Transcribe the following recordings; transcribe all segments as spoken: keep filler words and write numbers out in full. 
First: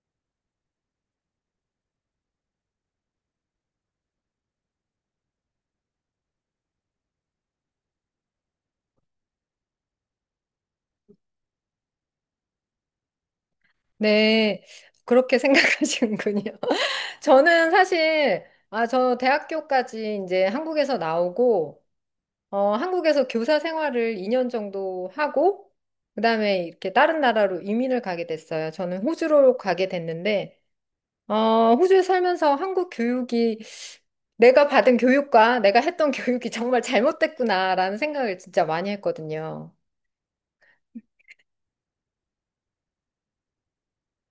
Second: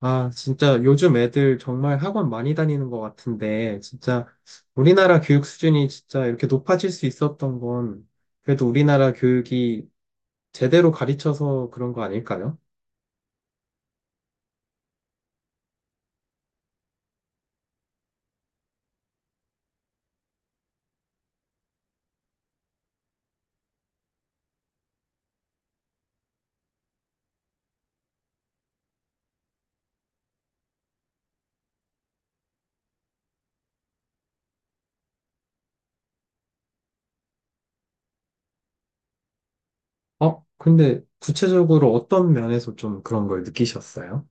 아, 진짜 요즘 애들 정말 학원 많이 다니는 것 같은데, 진짜 우리나라 교육 수준이 진짜 이렇게 높아질 수 있었던 건 그래도 우리나라 교육이 제대로 가르쳐서 그런 거 아닐까요? 네, 그렇게 생각하시는군요. 저는 사실, 아, 저 대학교까지 이제 한국에서 나오고, 어, 한국에서 교사 생활을 이 년 정도 하고, 그다음에 이렇게 다른 나라로 이민을 가게 됐어요. 저는 호주로 가게 됐는데, 어, 호주에 살면서 한국 교육이 내가 받은 교육과 내가 했던 교육이 정말 잘못됐구나라는 생각을 진짜 많이 했거든요. 어, 근데 구체적으로 어떤 면에서 좀 그런 걸 느끼셨어요?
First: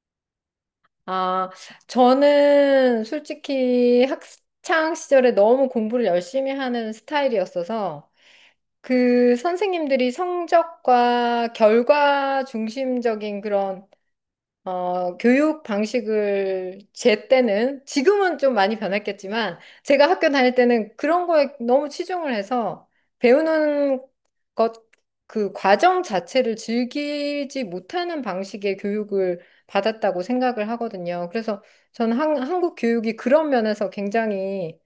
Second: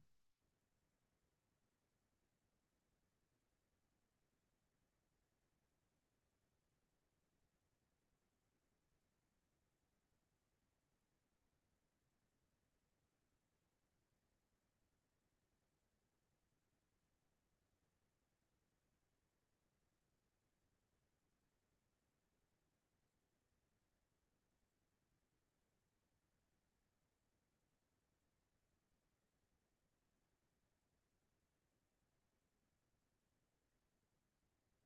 아, 저는 솔직히 학창 시절에 너무 공부를 열심히 하는 스타일이었어서 그 선생님들이 성적과 결과 중심적인 그런 어, 교육 방식을 제 때는 지금은 좀 많이 변했겠지만 제가 학교 다닐 때는 그런 거에 너무 치중을 해서 배우는 것 그 과정 자체를 즐기지 못하는 방식의 교육을 받았다고 생각을 하거든요. 그래서 저는 한, 한국 교육이 그런 면에서 굉장히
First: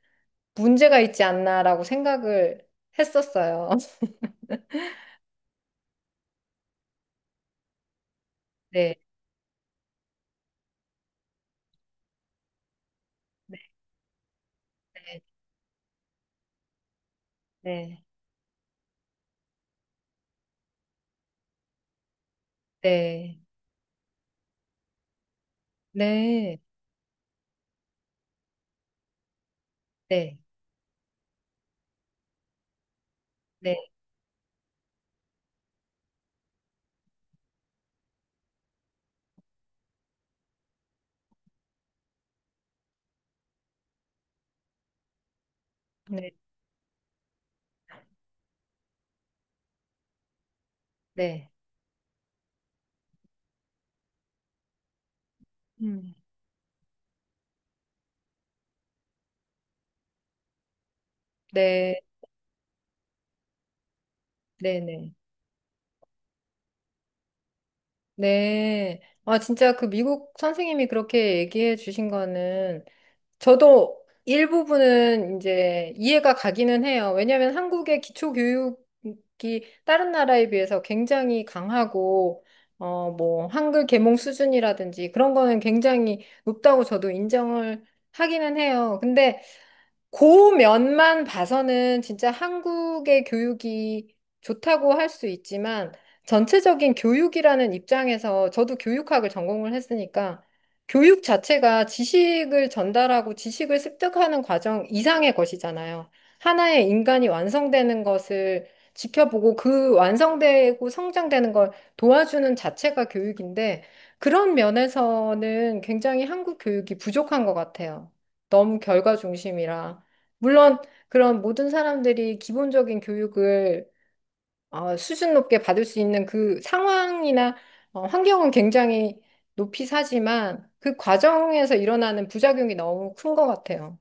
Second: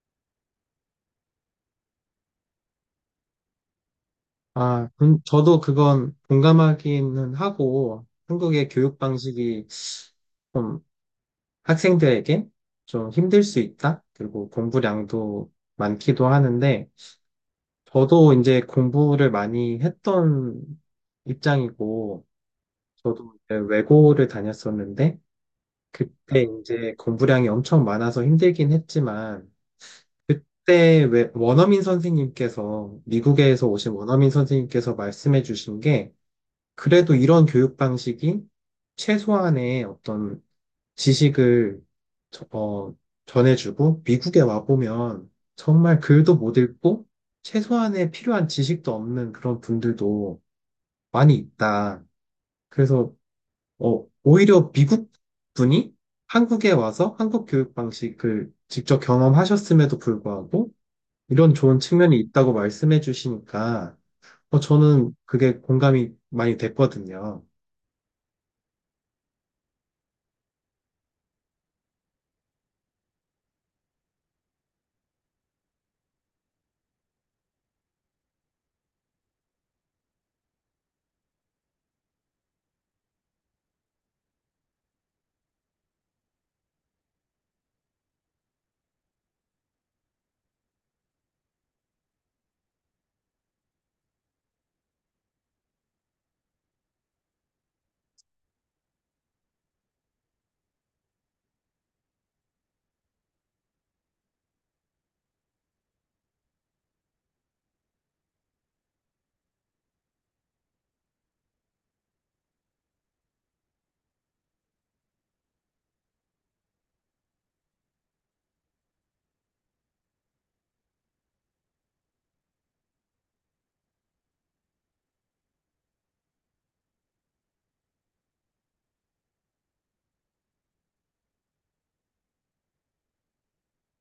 문제가 있지 않나라고 생각을 했었어요. 아, 음, 저도 그건 공감하기는 하고 한국의 교육 네. 방식이 좀 학생들에게 좀 힘들 네. 수 있다. 그리고 공부량도 많기도 하는데, 네. 저도 이제 공부를 많이 했던 입장이고, 저도 네. 이제 외고를 다녔었는데, 그때 네. 이제 공부량이 엄청 많아서 힘들긴 했지만, 네. 그때 왜 원어민 선생님께서, 미국에서 네. 오신 원어민 선생님께서 말씀해 주신 게, 그래도 이런 교육 방식이 최소한의 어떤 지식을 저- 어, 전해주고 미국에 와보면 정말 네. 네. 글도 못 읽고 최소한의 필요한 지식도 없는 그런 분들도 많이 네. 있다. 그래서 어, 오히려 미국 분이 음. 한국에 와서 한국 교육 방식을 직접 경험하셨음에도 불구하고 이런 좋은 네, 측면이 있다고 말씀해 주시니까 어, 네, 네. 저는 그게 공감이 많이 됐거든요. 네. 아, 진짜 그 미국 선생님이 그렇게 얘기해 주신 거는 저도 일부분은 이제 이해가 가기는 해요. 왜냐하면 한국의 기초 교육이 다른 나라에 비해서 굉장히 강하고 어, 뭐 한글 계몽 수준이라든지 그런 거는 굉장히 높다고 저도 인정을 하기는 해요. 근데 그 면만 봐서는 진짜 한국의 교육이 좋다고 할 수 있지만 전체적인 교육이라는 입장에서 저도 교육학을 전공을 했으니까 교육 자체가 지식을 전달하고 지식을 습득하는 과정 이상의 것이잖아요. 하나의 인간이 완성되는 것을 지켜보고 그 완성되고 성장되는 걸 도와주는 자체가 교육인데 그런 면에서는 굉장히 한국 교육이 부족한 것 같아요. 너무 결과 중심이라. 물론 그런 모든 사람들이 기본적인 교육을 어, 수준 높게 받을 수 있는 그 상황이나 어, 환경은 굉장히 높이 사지만 그 과정에서 일어나는 부작용이 너무 큰 것 같아요.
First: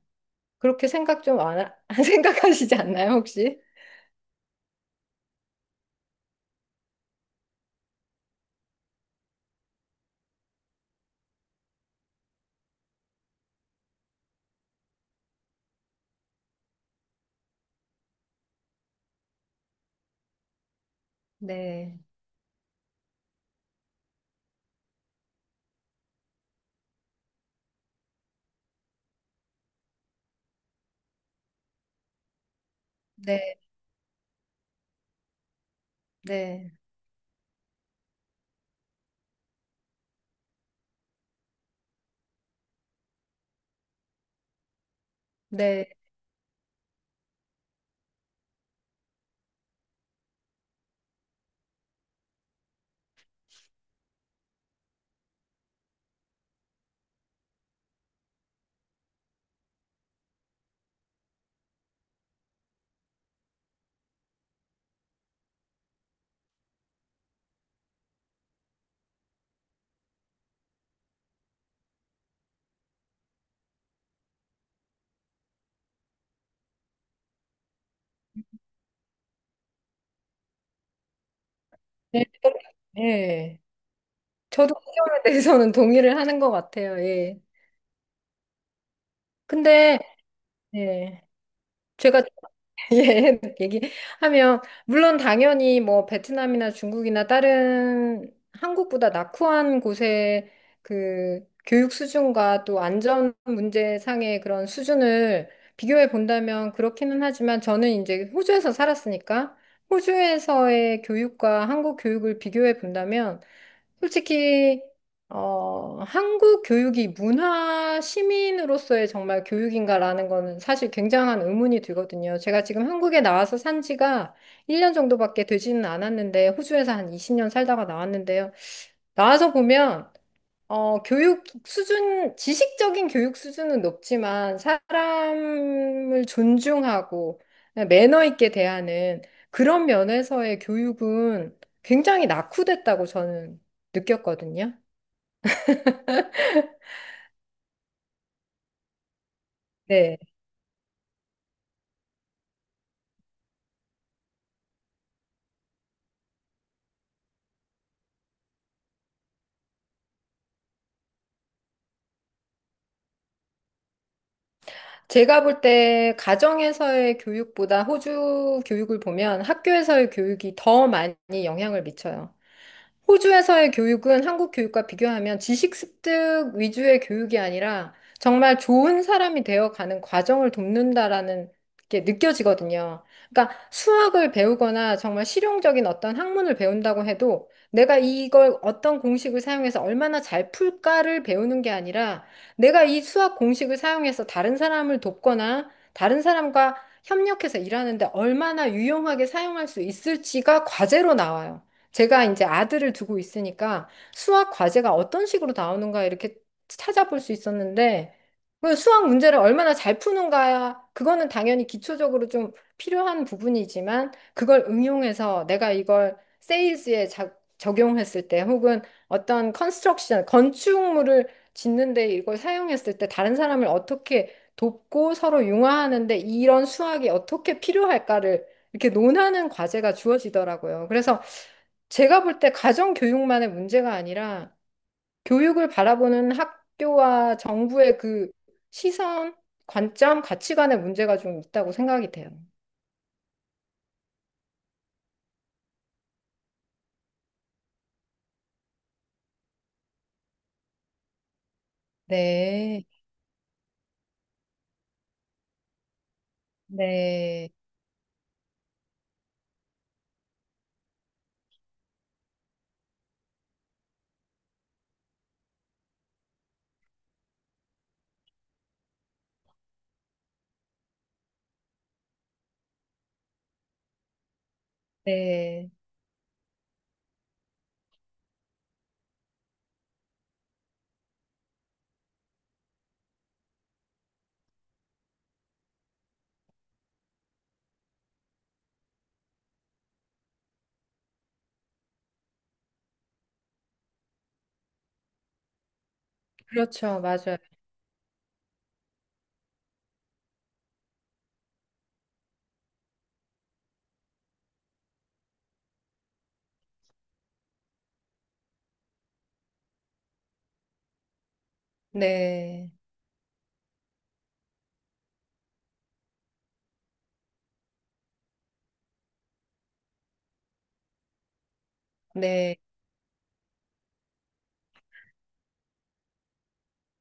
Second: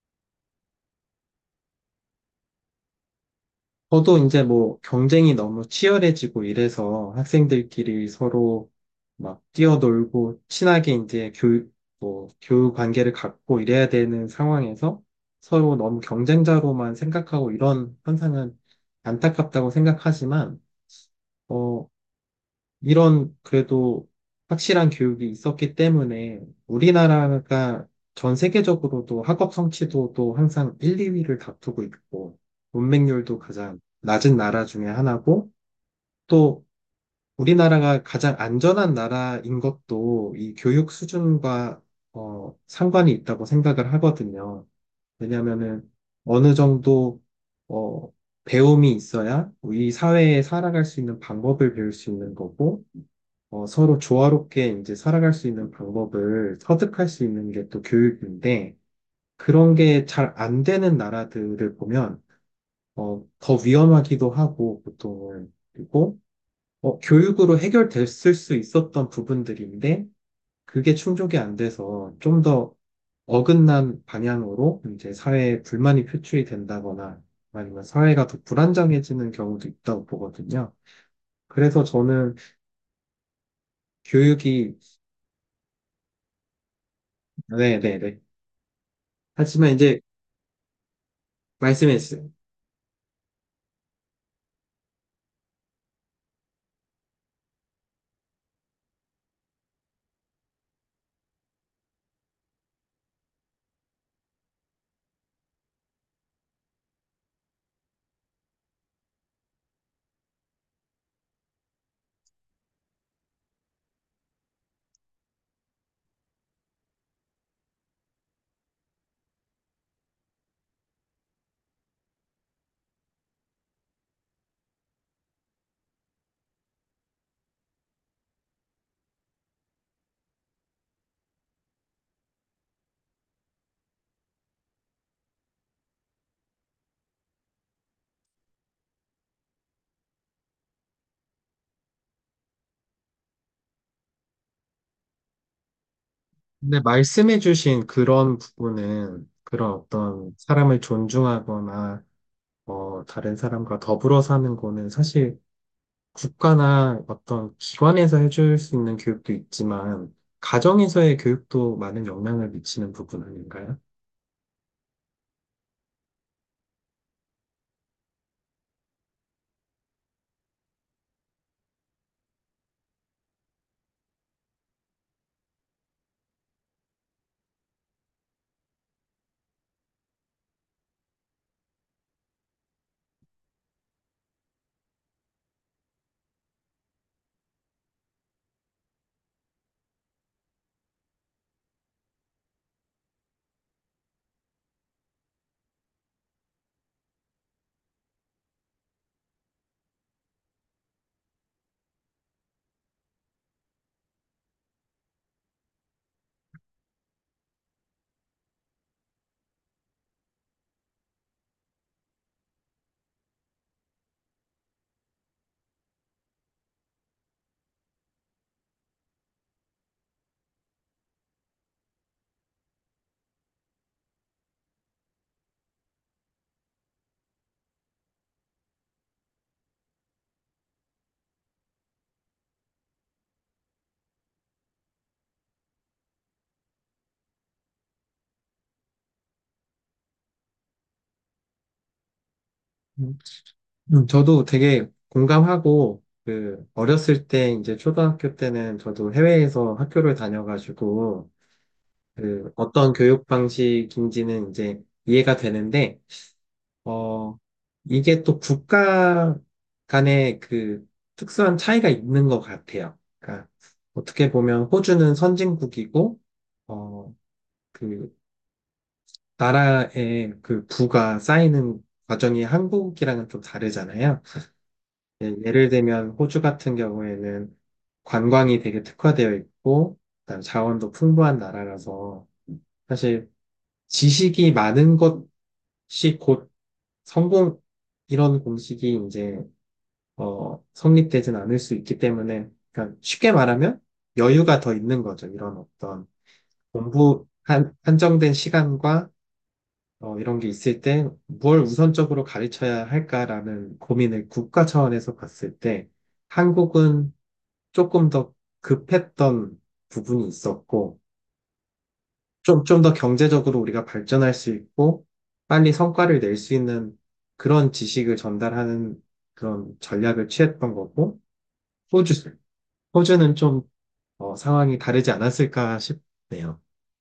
그렇게 생각 좀 안, 하- 생각하시지 않나요, 혹시? 저도 이제 뭐 경쟁이 너무 치열해지고 이래서 학생들끼리 서로 막 뛰어놀고 친하게 이제 교육, 뭐 교육 관계를 갖고 이래야 되는 상황에서 서로 너무 경쟁자로만 생각하고 이런 현상은 안타깝다고 생각하지만, 어, 네, 이런 그래도 확실한 교육이 있었기 때문에 우리나라가 전 세계적으로도 학업 성취도도 항상 일, 이 위를 다투고 있고 문맹률도 네, 가장 낮은 나라 중에 하나고 또 네, 우리나라가 가장 안전한 나라인 것도 이 교육 수준과 어, 상관이 있다고 생각을 하거든요. 네, 왜냐하면은 어느 정도 어, 배움이 있어야 이 사회에 살아갈 수 있는 방법을 배울 수 있는 거고 어, 서로 조화롭게 이제 살아갈 수 있는 방법을 터득할 수 있는 게 또 교육인데, 그런 게 잘 안 되는 나라들을 보면, 어, 더 위험하기도 하고, 보통은. 그리고, 어, 교육으로 해결됐을 수 있었던 부분들인데, 그게 충족이 안 돼서 좀 더 어긋난 방향으로 이제 사회에 불만이 표출이 된다거나, 아니면 사회가 더 불안정해지는 경우도 있다고 보거든요. 그래서 네, 저는 네. 교육이, 저도 그 점에 대해서는 동의를 하는 것 같아요. 예. 네네네. 하지만 근데 이제 예. 말씀해주 제가 요 예, 얘기하면 물론 당연히 뭐 베트남이나 중국이나 다른 한국보다 낙후한 곳의 그 교육 수준과 또 안전 문제상의 그런 수준을 비교해 본다면 그렇기는 하지만 저는 이제 호주에서 살았으니까 호주에서의 교육과 한국 교육을 비교해 본다면 솔직히 어, 한국 교육이 문화 시민으로서의 정말 교육인가라는 거는 사실 굉장한 의문이 들거든요. 제가 지금 한국에 나와서 산 지가 일 년 정도밖에 되지는 않았는데 호주에서 한 이십 년 살다가 나왔는데요. 나와서 보면 어, 교육 수준, 지식적인 교육 수준은 높지만 사람을 존중하고 네, 매너 있게 대하는 그런 면에서의 교육은 굉장히 낙후됐다고 저는 느꼈거든요. 근데 말씀해주신 그런 부분은 그런 네. 어떤 사람을 존중하거나 어, 다른 사람과 더불어 사는 거는 사실 국가나 어떤 기관에서 해줄 수 있는 교육도 있지만 가정에서의 교육도 많은 영향을 미치는 부분 아닌가요? 제가 볼 때 가정에서의 교육보다 호주 교육을 보면 학교에서의 교육이 더 많이 영향을 미쳐요. 호주에서의 교육은 한국 교육과 비교하면 지식 습득 위주의 교육이 아니라 정말 좋은 사람이 되어가는 과정을 돕는다라는 게 느껴지거든요. 그러니까 수학을 배우거나 정말 실용적인 어떤 학문을 배운다고 해도 내가 이걸 어떤 공식을 사용해서 얼마나 잘 풀까를 배우는 게 아니라 내가 이 수학 공식을 사용해서 다른 사람을 돕거나 다른 사람과 협력해서 일하는데 얼마나 유용하게 사용할 수 있을지가 과제로 나와요. 제가 이제 아들을 두고 있으니까 수학 과제가 어떤 식으로 나오는가 이렇게 찾아볼 수 있었는데 그 수학 문제를 얼마나 잘 푸는가야 그거는 당연히 기초적으로 좀 필요한 부분이지만 그걸 응용해서 내가 이걸 세일즈에 자- 적용했을 때 혹은 어떤 컨스트럭션 건축물을 짓는데 이걸 사용했을 때 다른 사람을 어떻게 돕고 서로 융화하는데 이런 수학이 어떻게 필요할까를 이렇게 논하는 과제가 주어지더라고요. 그래서 제가 볼 때 가정 교육만의 문제가 아니라 교육을 바라보는 학교와 정부의 그 시선, 관점, 가치관의 문제가 좀 있다고 생각이 돼요. 음. 음, 저도 되게 공감하고 그 어렸을 때 이제 초등학교 때는 저도 해외에서 학교를 다녀가지고 그 네, 어떤 교육 방식인지는 이제 이해가 되는데 어, 네, 이게 또 국가 간의 그 특수한 차이가 있는 것 같아요. 그러니까 어떻게 보면 호주는 선진국이고, 어, 그 나라의 그 부가 쌓이는 과정이 한국이랑은 좀 다르잖아요. 예, 예를 네. 들면 호주 같은 경우에는 관광이 되게 특화되어 있고, 그다음 자원도 풍부한 나라라서 사실 지식이 많은 것이 곧 성공, 이런 공식이 이제 어, 성립되진 않을 수 있기 때문에, 그러니까 쉽게 말하면 여유가 더 있는 거죠. 이런 어떤 그렇죠. 공부 맞아요. 한, 한정된 시간과 어, 이런 게 있을 때 뭘 우선적으로 가르쳐야 할까라는 고민을 국가 차원에서 봤을 때 한국은 조금 더 급했던 부분이 있었고, 좀, 네, 좀 더 경제적으로 우리가 발전할 수 있고, 빨리 성과를 낼 수 있는 그런 지식을 전달하는 그런 전략을 취했던 거고, 호주, 네. 호주는 좀 어, 상황이 다르지 않았을까 싶네요.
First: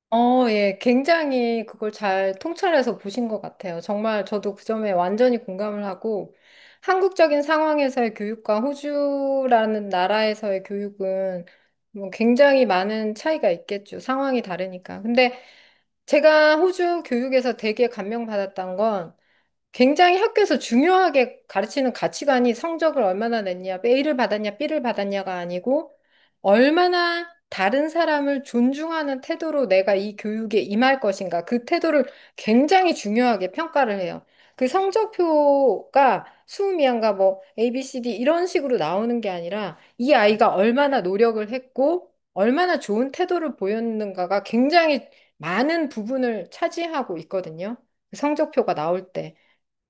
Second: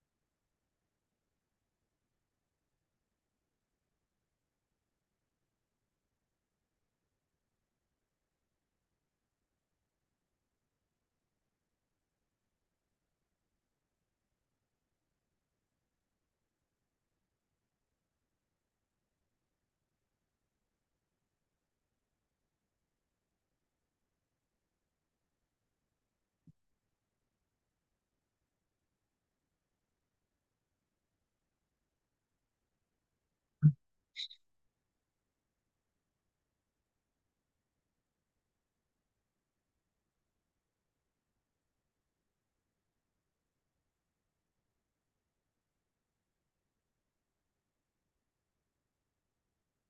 어, 예, 굉장히 그걸 잘 통찰해서 보신 것 같아요. 정말 저도 그 점에 완전히 공감을 하고, 한국적인 상황에서의 교육과 호주라는 나라에서의 교육은 뭐 굉장히 많은 차이가 있겠죠. 상황이 다르니까. 근데 제가 호주 교육에서 되게 감명받았던 건 굉장히 학교에서 중요하게 가르치는 가치관이 성적을 얼마나 냈냐, A를 받았냐, B를 받았냐가 아니고 얼마나 다른 사람을 존중하는 태도로 내가 이 교육에 임할 것인가. 그 태도를 굉장히 중요하게 평가를 해요. 그 성적표가 수음이한가 뭐 에이, 비, 씨, 디 이런 식으로 나오는 게 아니라 이 아이가 얼마나 노력을 했고 얼마나 좋은 태도를 보였는가가 굉장히 많은 부분을 차지하고 있거든요. 그 성적표가 나올 때.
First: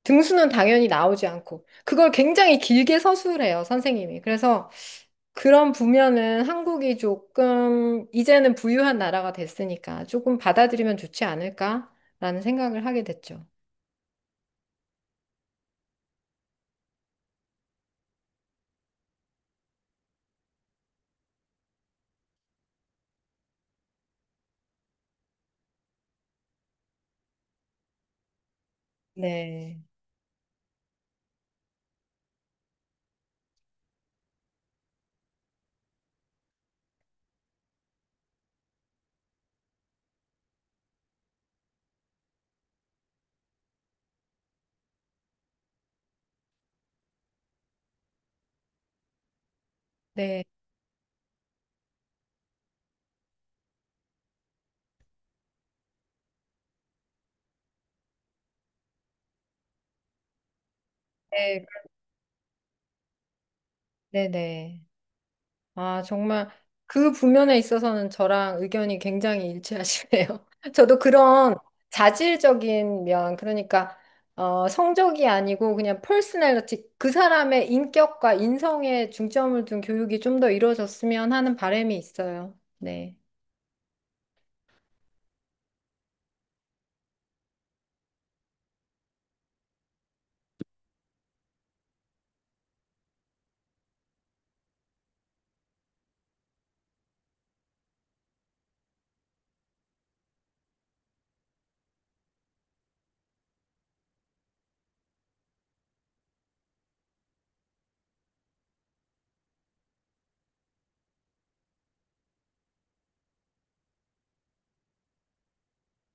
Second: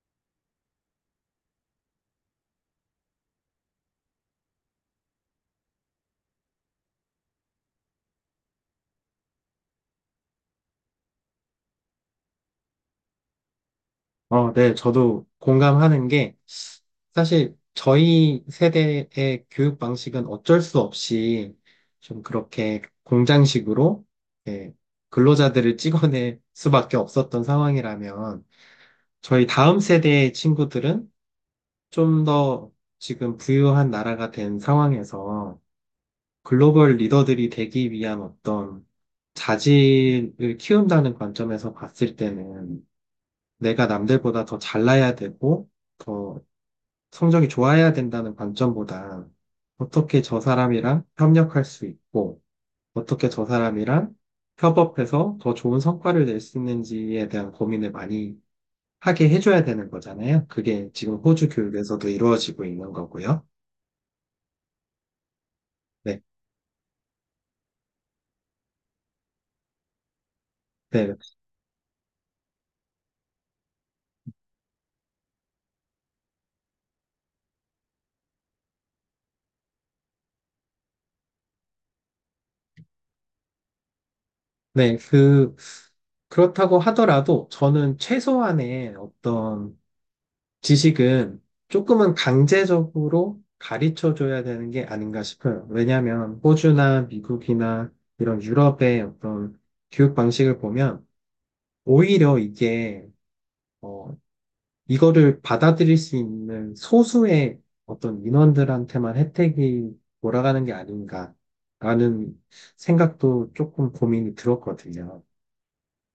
등수는 당연히 나오지 않고 그걸 굉장히 길게 서술해요, 선생님이. 그래서 그런 부면은 한국이 조금 이제는 부유한 나라가 됐으니까 조금 받아들이면 좋지 않을까라는 생각을 하게 됐죠. 어, 네, 저도 공감하는 게 사실 저희 세대의 교육 방식은 어쩔 수 없이 좀 그렇게 공장식으로 예, 근로자들을 찍어낼 수밖에 없었던 상황이라면 저희 다음 네. 세대의 친구들은 좀 더 지금 부유한 나라가 된 상황에서 글로벌 리더들이 되기 위한 어떤 자질을 키운다는 관점에서 봤을 때는 내가 남들보다 더 잘나야 되고 더 성적이 좋아야 된다는 관점보다 어떻게 저 네. 사람이랑 협력할 수 있고 어떻게 저 사람이랑 협업해서 더 좋은 성과를 낼 수 있는지에 대한 고민을 많이 하게 해줘야 되는 거잖아요. 그게 지금 호주 네. 교육에서도 이루어지고 있는 거고요. 네. 네. 아, 네, 정말 그 부면에 있어서는 저랑 의견이 굉장히 일치하시네요. 저도 네, 그런 자질적인 면, 그러니까 어, 성적이 아니고 그냥 퍼스널리티, 그 사람의 인격과 인성에 중점을 둔 교육이 좀 더 이루어졌으면 하는 바람이 있어요. 네. 네, 그 그렇다고 하더라도 저는 최소한의 어떤 지식은 조금은 강제적으로 가르쳐 줘야 되는 게 아닌가 싶어요. 왜냐하면 호주나 미국이나 이런 유럽의 어떤 교육 방식을 보면 오히려 이게 어, 이거를 받아들일 수 있는 소수의 어떤 인원들한테만 혜택이 돌아가는 게 아닌가라는 생각도 조금 고민이 들었거든요.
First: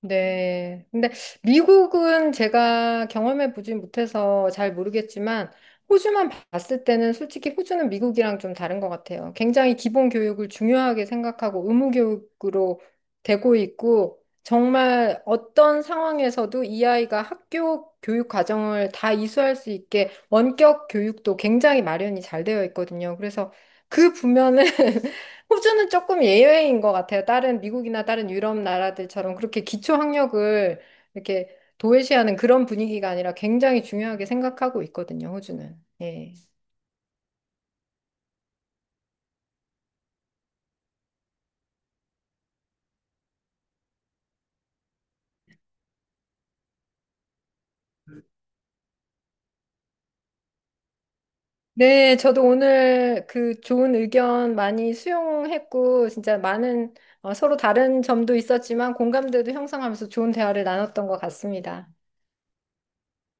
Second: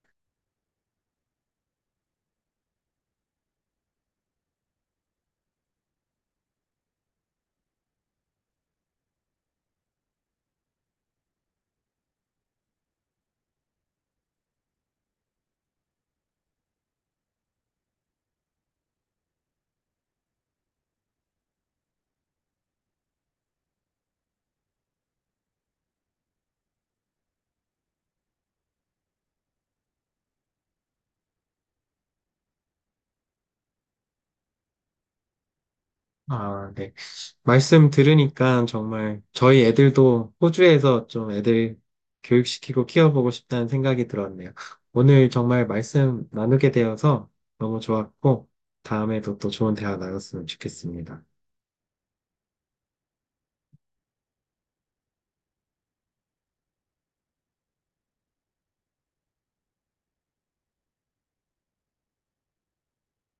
네. 근데 미국은 제가 경험해 보진 못해서 잘 모르겠지만 호주만 봤을 때는 솔직히 호주는 미국이랑 좀 다른 것 같아요. 굉장히 기본 교육을 중요하게 생각하고 의무 교육으로 되고 있고 정말 어떤 상황에서도 이 아이가 학교 교육 과정을 다 이수할 수 있게 원격 교육도 굉장히 마련이 잘 되어 있거든요. 그래서 그 부면은 호주는 조금 예외인 것 같아요. 다른 미국이나 다른 유럽 나라들처럼 그렇게 기초 학력을 이렇게 도외시하는 그런 분위기가 아니라 굉장히 중요하게 생각하고 있거든요, 호주는. 예. 아, 네. 말씀 들으니까 정말 저희 애들도 호주에서 좀 애들 교육시키고 키워보고 싶다는 생각이 들었네요. 오늘 정말 말씀 나누게 되어서 너무 좋았고, 다음에도 또 좋은 대화 나눴으면 좋겠습니다. 네, 저도 오늘 그 좋은 의견 많이 수용했고, 진짜 많은 어, 서로 다른 점도 있었지만 공감대도 형성하면서 좋은 대화를 나눴던 것 같습니다.